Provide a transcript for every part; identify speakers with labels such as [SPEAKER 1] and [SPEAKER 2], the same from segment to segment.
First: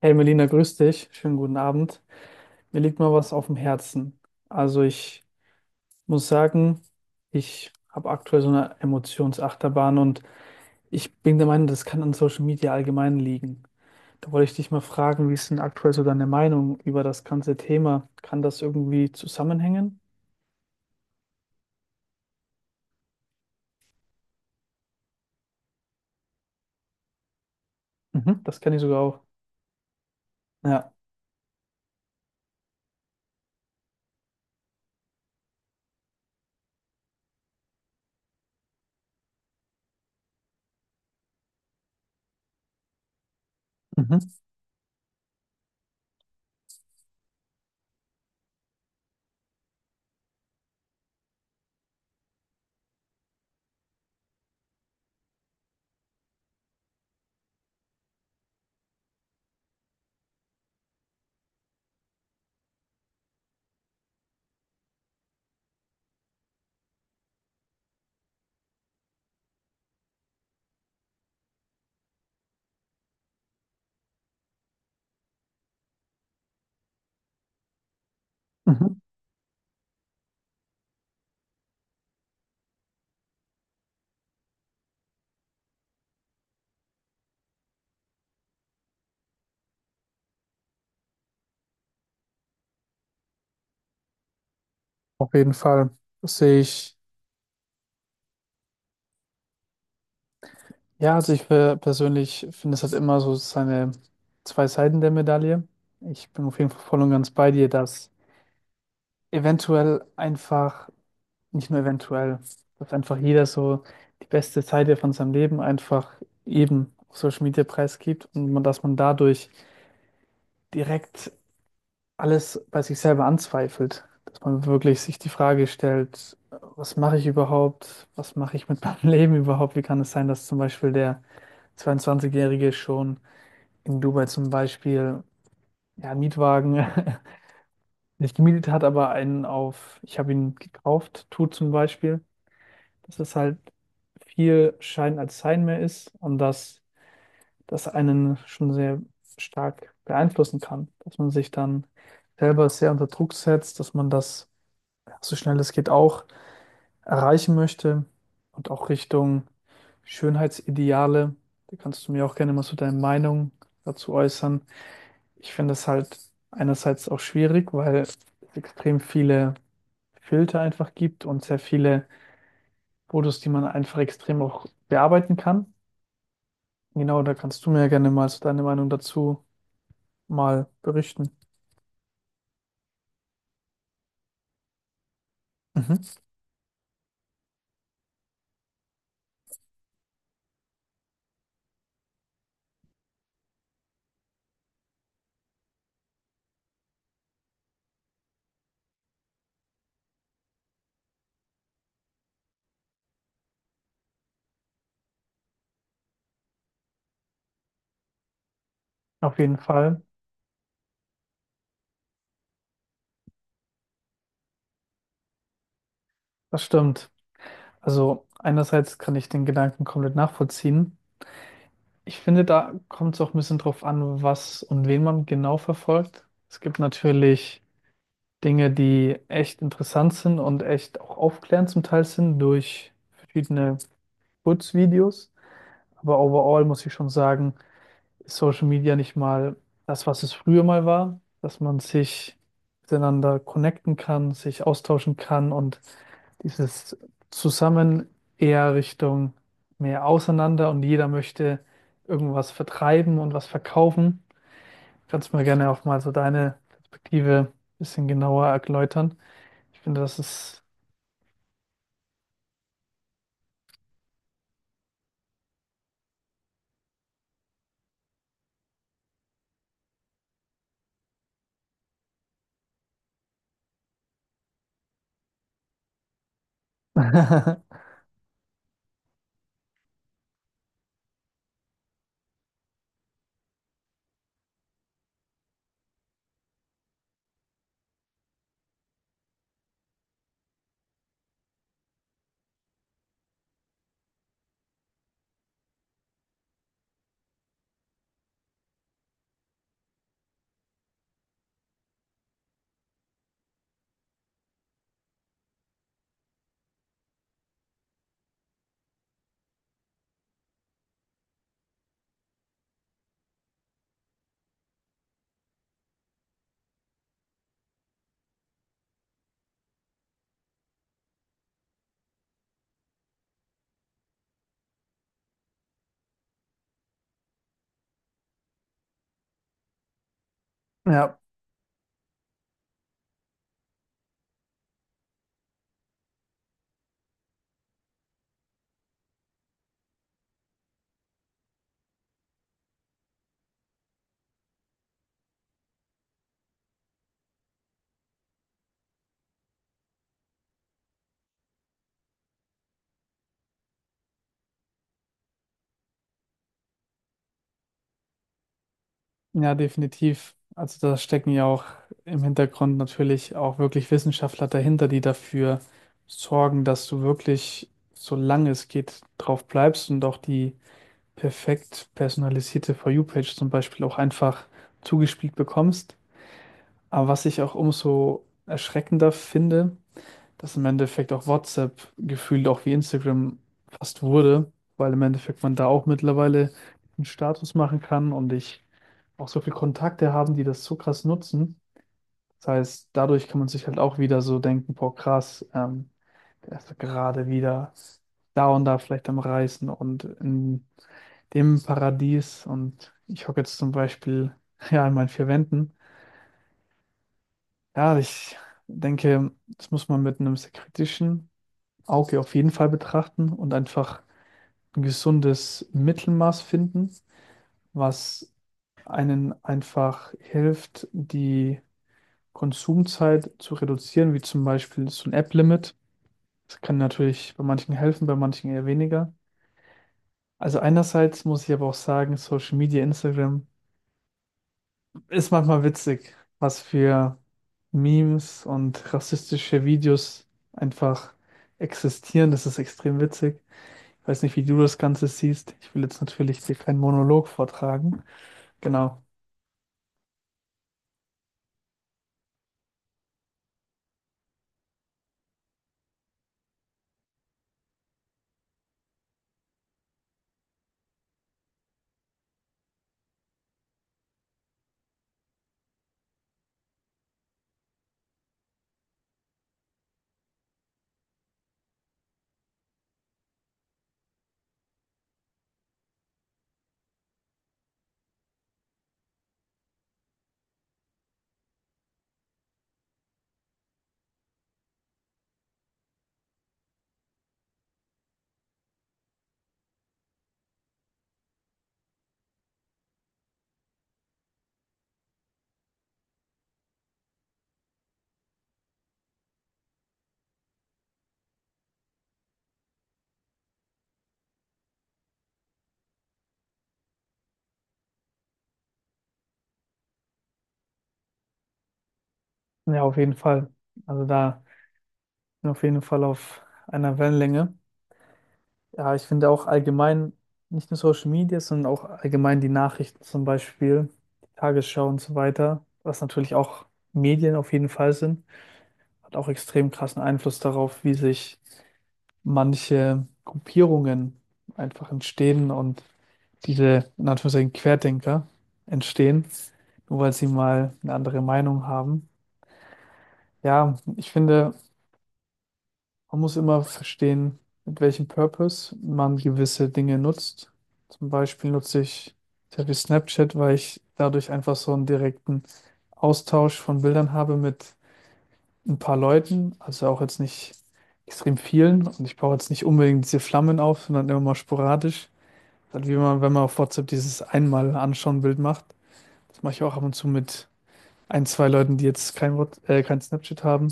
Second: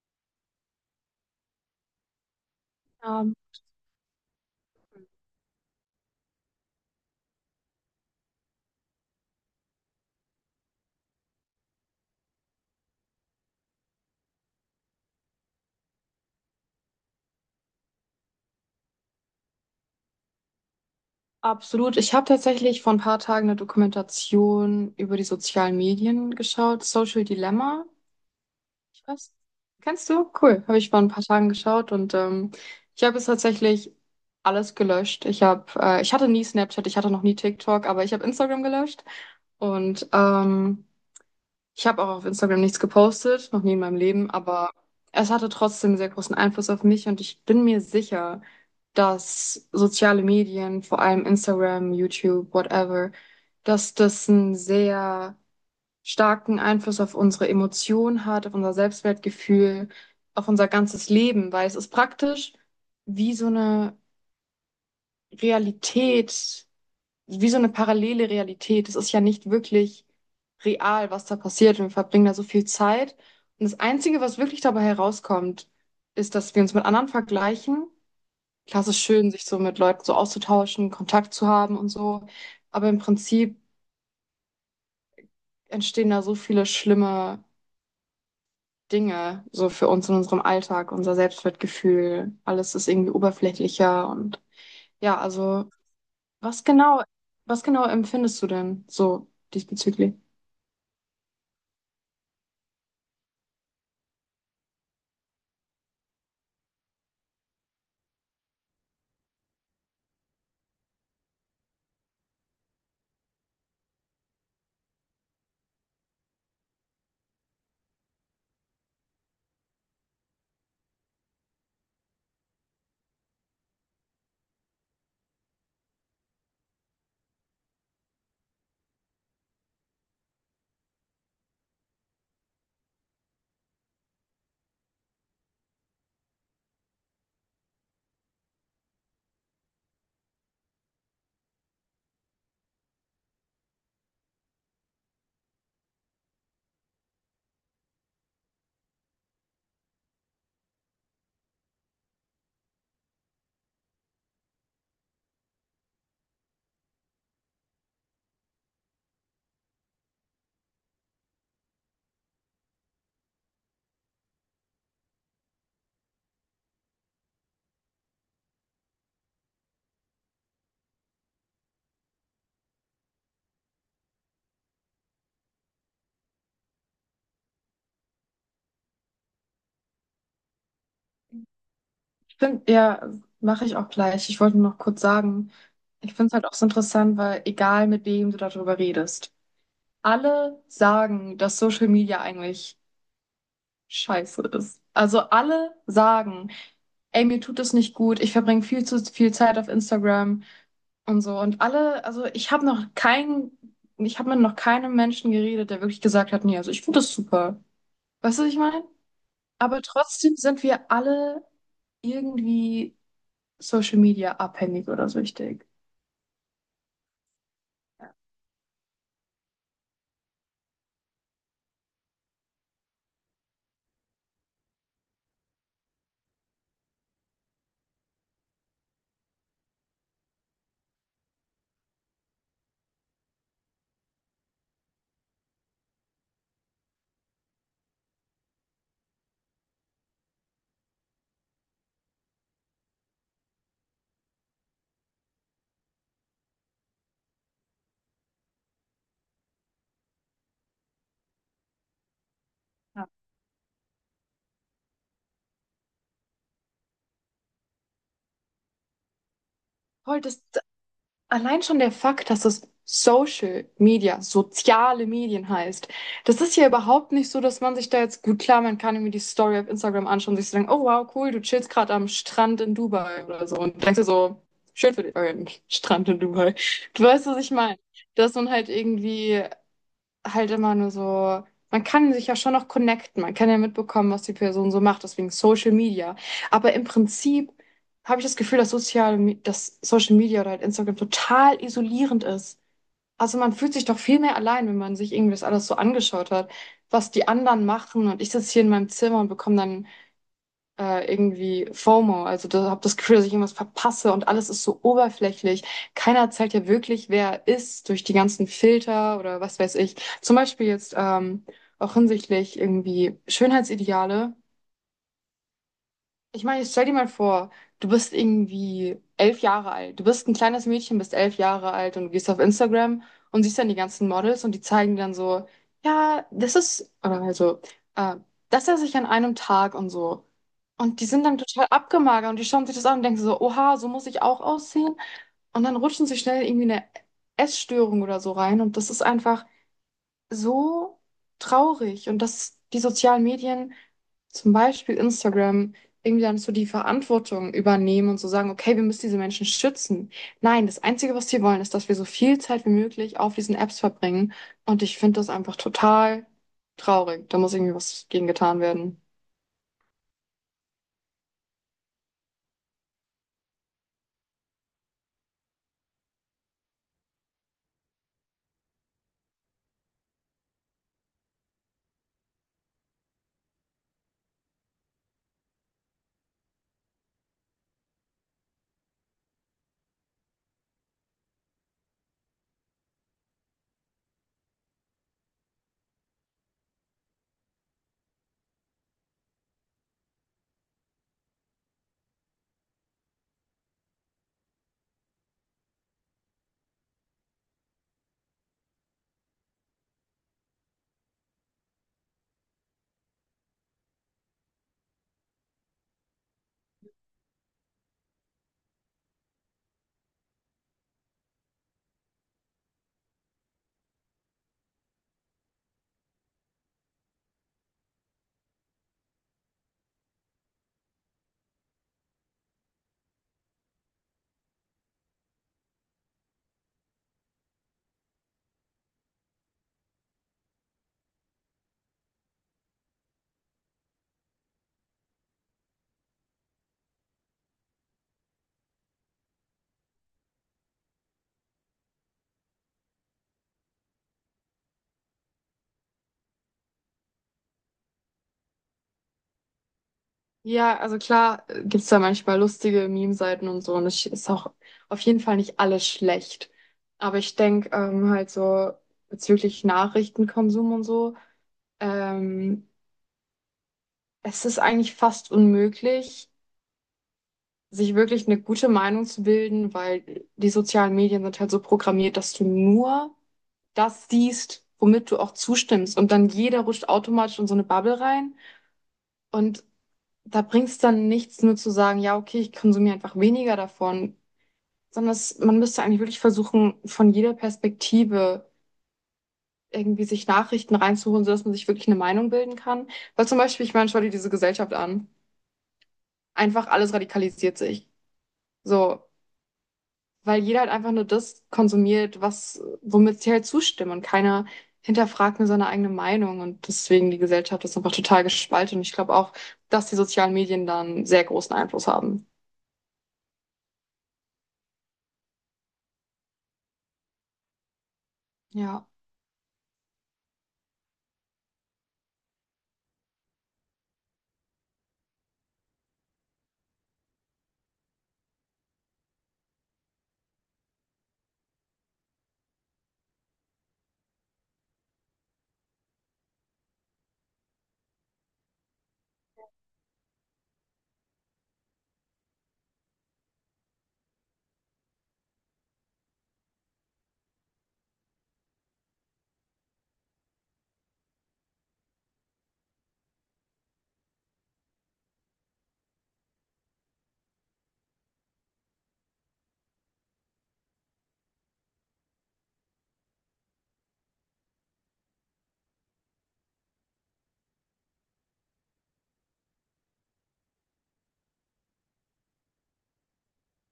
[SPEAKER 1] Hey Melina, grüß dich. Schönen guten Abend. Mir liegt mal
[SPEAKER 2] Ja,
[SPEAKER 1] was auf dem Herzen. Also ich muss sagen, ich habe aktuell so eine Emotionsachterbahn und ich bin der Meinung, das kann an Social Media allgemein liegen. Da wollte ich dich mal fragen, wie ist denn aktuell so deine Meinung über das ganze Thema? Kann das irgendwie zusammenhängen?
[SPEAKER 2] absolut. Ich habe tatsächlich vor ein paar Tagen eine Dokumentation über die sozialen Medien geschaut, Social Dilemma.
[SPEAKER 1] Mhm, das kenne ich sogar
[SPEAKER 2] Ich
[SPEAKER 1] auch.
[SPEAKER 2] weiß, kennst du? Cool. Habe ich
[SPEAKER 1] Ja,
[SPEAKER 2] vor ein paar Tagen geschaut ich habe es tatsächlich alles gelöscht. Ich habe, ich hatte nie Snapchat, ich hatte noch nie TikTok, aber ich habe Instagram gelöscht und ähm, ich habe auch auf Instagram nichts gepostet, noch nie in meinem
[SPEAKER 1] mhm,
[SPEAKER 2] Leben, aber es hatte trotzdem einen sehr großen Einfluss auf mich und ich bin mir sicher, dass soziale Medien, vor allem Instagram, YouTube, whatever, dass das einen sehr starken Einfluss auf unsere Emotionen hat, auf unser Selbstwertgefühl, auf unser ganzes Leben, weil es ist praktisch wie so eine Realität, wie so eine parallele Realität. Es ist ja nicht wirklich real, was da passiert und wir verbringen da so viel Zeit. Und das Einzige, was wirklich dabei herauskommt, ist, dass wir uns mit anderen vergleichen. Klar,
[SPEAKER 1] mhm.
[SPEAKER 2] es ist schön, sich so mit Leuten so auszutauschen, Kontakt zu haben und so. Aber im Prinzip entstehen da so viele schlimme Dinge, so für uns in unserem Alltag, unser Selbstwertgefühl. Alles ist irgendwie oberflächlicher und ja,
[SPEAKER 1] Auf jeden
[SPEAKER 2] also
[SPEAKER 1] Fall. Das sehe
[SPEAKER 2] was
[SPEAKER 1] ich.
[SPEAKER 2] genau, was genau empfindest du denn so diesbezüglich?
[SPEAKER 1] Ja, also persönlich finde, es hat immer so seine zwei Seiten der Medaille. Ich bin auf jeden Fall voll und ganz bei dir, dass eventuell einfach, nicht nur eventuell, dass einfach jeder so die beste Seite von seinem Leben einfach eben auf Social Media preisgibt und man, dass man dadurch direkt alles bei sich selber anzweifelt. Dass man wirklich sich die Frage stellt, was mache ich überhaupt? Was mache ich mit meinem Leben überhaupt? Wie kann es sein, dass zum Beispiel der 22-Jährige schon in Dubai zum Beispiel, ja, einen Mietwagen nicht gemietet hat, aber einen auf, ich habe ihn gekauft, tut, zum Beispiel, dass es halt viel Schein als Sein mehr ist und dass das einen schon sehr stark beeinflussen kann, dass man sich dann selber sehr unter Druck setzt, dass man das, ja, so schnell es geht auch erreichen möchte und auch Richtung Schönheitsideale. Da kannst du mir auch gerne mal so deine Meinung dazu äußern. Ich finde es halt einerseits auch schwierig, weil es extrem viele Filter einfach gibt und sehr viele Fotos, die man einfach extrem auch bearbeiten kann. Genau, da kannst du mir ja gerne mal so deine Meinung dazu mal berichten.
[SPEAKER 2] Find, ja, mache ich auch gleich. Ich wollte nur noch kurz sagen,
[SPEAKER 1] Mhm.
[SPEAKER 2] ich finde es halt auch so interessant, weil egal mit wem du darüber redest, alle sagen, dass Social Media eigentlich scheiße ist. Also alle sagen, ey, mir tut es nicht gut, ich verbringe viel zu viel Zeit auf Instagram und so. Und alle, also ich habe noch keinen, ich habe mit noch keinem Menschen geredet, der wirklich gesagt hat, nee, also ich finde das super. Weißt du, was ich meine?
[SPEAKER 1] Auf jeden
[SPEAKER 2] Aber
[SPEAKER 1] Fall,
[SPEAKER 2] trotzdem sind wir alle irgendwie Social Media abhängig oder süchtig.
[SPEAKER 1] das stimmt. Also einerseits kann ich den Gedanken komplett nachvollziehen. Ich finde, da kommt es auch ein bisschen drauf an, was und wen man genau verfolgt. Es gibt natürlich Dinge, die echt interessant sind und echt auch aufklärend zum Teil sind durch verschiedene Kurzvideos. Aber overall muss ich schon sagen, ist Social Media nicht mal das, was es früher mal war, dass man sich miteinander connecten kann, sich austauschen kann und dieses Zusammen eher Richtung mehr auseinander und jeder möchte irgendwas
[SPEAKER 2] Ja.
[SPEAKER 1] vertreiben und was verkaufen. Kannst du mir gerne auch mal so deine Perspektive ein bisschen genauer erläutern? Ich finde, das
[SPEAKER 2] Voll, das,
[SPEAKER 1] ist
[SPEAKER 2] allein schon der Fakt, dass es Social Media, soziale Medien heißt, das ist ja überhaupt nicht so, dass man sich da jetzt gut, klar, man kann irgendwie die Story auf Instagram anschauen und sich so denken, oh wow, cool, du chillst gerade am Strand in Dubai oder so. Und denkst dir so, schön für dich, Strand in Dubai. Du weißt, was ich meine. Dass man halt irgendwie halt immer nur so, man kann sich ja schon noch connecten, man kann ja mitbekommen, was die Person so macht, deswegen Social Media. Aber im Prinzip habe ich das Gefühl, dass Social Media oder halt Instagram total isolierend ist. Also man fühlt sich doch viel mehr allein, wenn man sich irgendwie das alles so angeschaut hat, was die anderen machen. Und ich sitze hier in meinem Zimmer und bekomme dann irgendwie FOMO, also da habe das Gefühl, dass ich irgendwas verpasse und alles ist so oberflächlich. Keiner zeigt ja wirklich, wer er ist durch die ganzen Filter oder was weiß ich. Zum Beispiel jetzt auch hinsichtlich irgendwie Schönheitsideale. Ich meine, jetzt stell dir mal vor, du bist irgendwie 11 Jahre alt. Du bist ein kleines Mädchen, bist 11 Jahre alt und gehst auf Instagram und siehst dann die ganzen Models und die zeigen dann so, ja, das ist, oder also, äh, das esse ich an einem Tag und so. Und die
[SPEAKER 1] ja,
[SPEAKER 2] sind dann total abgemagert und die schauen sich das an und denken so, oha, so muss ich auch aussehen. Und dann rutschen sie schnell irgendwie eine Essstörung oder so rein. Und das ist einfach so traurig. Und dass die sozialen Medien, zum Beispiel Instagram, irgendwie dann so die Verantwortung übernehmen und so sagen, okay, wir müssen diese Menschen schützen. Nein, das Einzige, was sie wollen, ist, dass wir so viel Zeit wie möglich auf diesen Apps verbringen. Und ich finde das einfach total traurig. Da muss irgendwie was gegen getan werden.
[SPEAKER 1] ja, definitiv. Also da stecken ja auch im Hintergrund natürlich auch wirklich Wissenschaftler dahinter, die dafür sorgen, dass du wirklich, solange es geht, drauf bleibst und auch die perfekt personalisierte For You-Page zum Beispiel auch einfach zugespielt bekommst. Aber was ich auch umso erschreckender finde, dass im Endeffekt auch WhatsApp gefühlt auch wie Instagram fast wurde, weil im Endeffekt man da auch mittlerweile einen Status machen kann und ich auch so viele Kontakte haben, die das so krass nutzen. Das heißt, dadurch kann man sich halt auch wieder so denken, boah, krass, der ist doch gerade wieder da und da vielleicht am Reisen und in dem Paradies und ich hocke jetzt zum Beispiel ja in meinen vier Wänden. Ja, ich denke, das muss man mit einem sehr kritischen Auge auf jeden Fall betrachten und einfach ein gesundes Mittelmaß finden, was einen einfach hilft, die Konsumzeit zu reduzieren, wie zum Beispiel so ein App-Limit. Das kann natürlich bei manchen helfen, bei manchen eher weniger. Also einerseits muss ich aber auch sagen, Social Media, Instagram ist manchmal witzig, was für Memes und rassistische Videos einfach existieren. Das ist extrem witzig. Ich weiß nicht, wie du das Ganze siehst. Ich will jetzt natürlich dir keinen Monolog vortragen. Genau.
[SPEAKER 2] Ja, also klar, gibt's da manchmal lustige Meme-Seiten und so und es ist auch auf jeden Fall nicht alles schlecht. Aber ich denk, halt so bezüglich Nachrichtenkonsum und so, ähm, es ist eigentlich fast unmöglich, sich wirklich eine gute Meinung zu bilden, weil die sozialen Medien sind halt so programmiert, dass du nur das siehst, womit du auch zustimmst und dann jeder rutscht automatisch in so eine Bubble rein und da bringt's dann nichts, nur zu sagen, ja, okay, ich konsumiere einfach weniger davon. Sondern es, man müsste eigentlich wirklich versuchen, von jeder Perspektive irgendwie sich Nachrichten reinzuholen, sodass man sich wirklich eine Meinung bilden kann. Weil zum Beispiel, ich meine, schau dir diese Gesellschaft an. Einfach alles radikalisiert sich. So, weil jeder halt einfach nur das konsumiert, was, womit sie halt zustimmen und keiner hinterfragt nur seine eigene Meinung und deswegen die Gesellschaft ist einfach total gespalten und ich glaube auch, dass die sozialen Medien da einen sehr großen Einfluss haben.
[SPEAKER 1] Ja, auf jeden Fall. Also da bin ich auf jeden Fall auf einer Wellenlänge.
[SPEAKER 2] Ja,
[SPEAKER 1] Ja, ich finde auch allgemein, nicht nur Social Media, sondern auch allgemein die Nachrichten zum Beispiel, die Tagesschau und so weiter, was natürlich auch Medien auf jeden Fall sind, hat auch extrem krassen Einfluss darauf, wie sich manche Gruppierungen einfach entstehen und diese, in Anführungszeichen, Querdenker entstehen, nur weil sie mal eine andere Meinung haben. Ja, ich finde, man muss immer verstehen, mit welchem Purpose man gewisse Dinge nutzt. Zum Beispiel nutze ich sehr viel Snapchat, weil ich dadurch einfach so einen direkten Austausch von Bildern habe mit ein paar Leuten, also auch jetzt nicht extrem vielen. Und ich baue jetzt nicht unbedingt diese Flammen auf, sondern immer mal sporadisch. Dann wie man, wenn man auf WhatsApp dieses einmal anschauen Bild macht. Das mache ich auch ab und zu mit ein, zwei Leuten, die jetzt kein kein Snapchat haben.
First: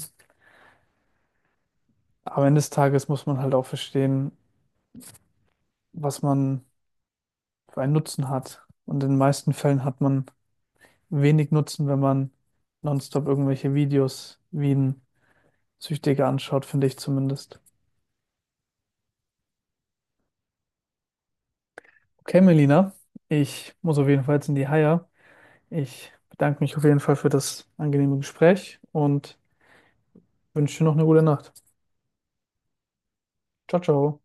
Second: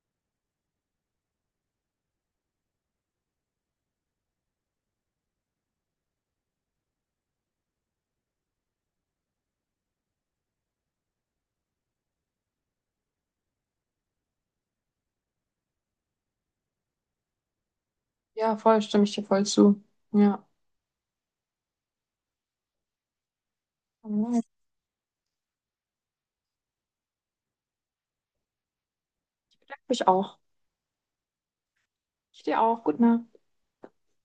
[SPEAKER 1] Am Ende des Tages muss man halt auch verstehen, was man für einen Nutzen hat. Und in den meisten Fällen hat man wenig Nutzen, wenn man nonstop irgendwelche Videos wie ein Süchtiger anschaut, finde ich zumindest.
[SPEAKER 2] ja, voll, stimme ich dir voll zu. Ja,
[SPEAKER 1] Okay, Melina, ich muss auf
[SPEAKER 2] ich.
[SPEAKER 1] jeden Fall
[SPEAKER 2] Mhm.
[SPEAKER 1] jetzt in die Haia. Ich bedanke mich auf jeden Fall für das angenehme Gespräch und
[SPEAKER 2] Ich auch.
[SPEAKER 1] wünsche dir noch eine gute Nacht.
[SPEAKER 2] Ich dir auch. Gut, Nacht.
[SPEAKER 1] Ciao, ciao.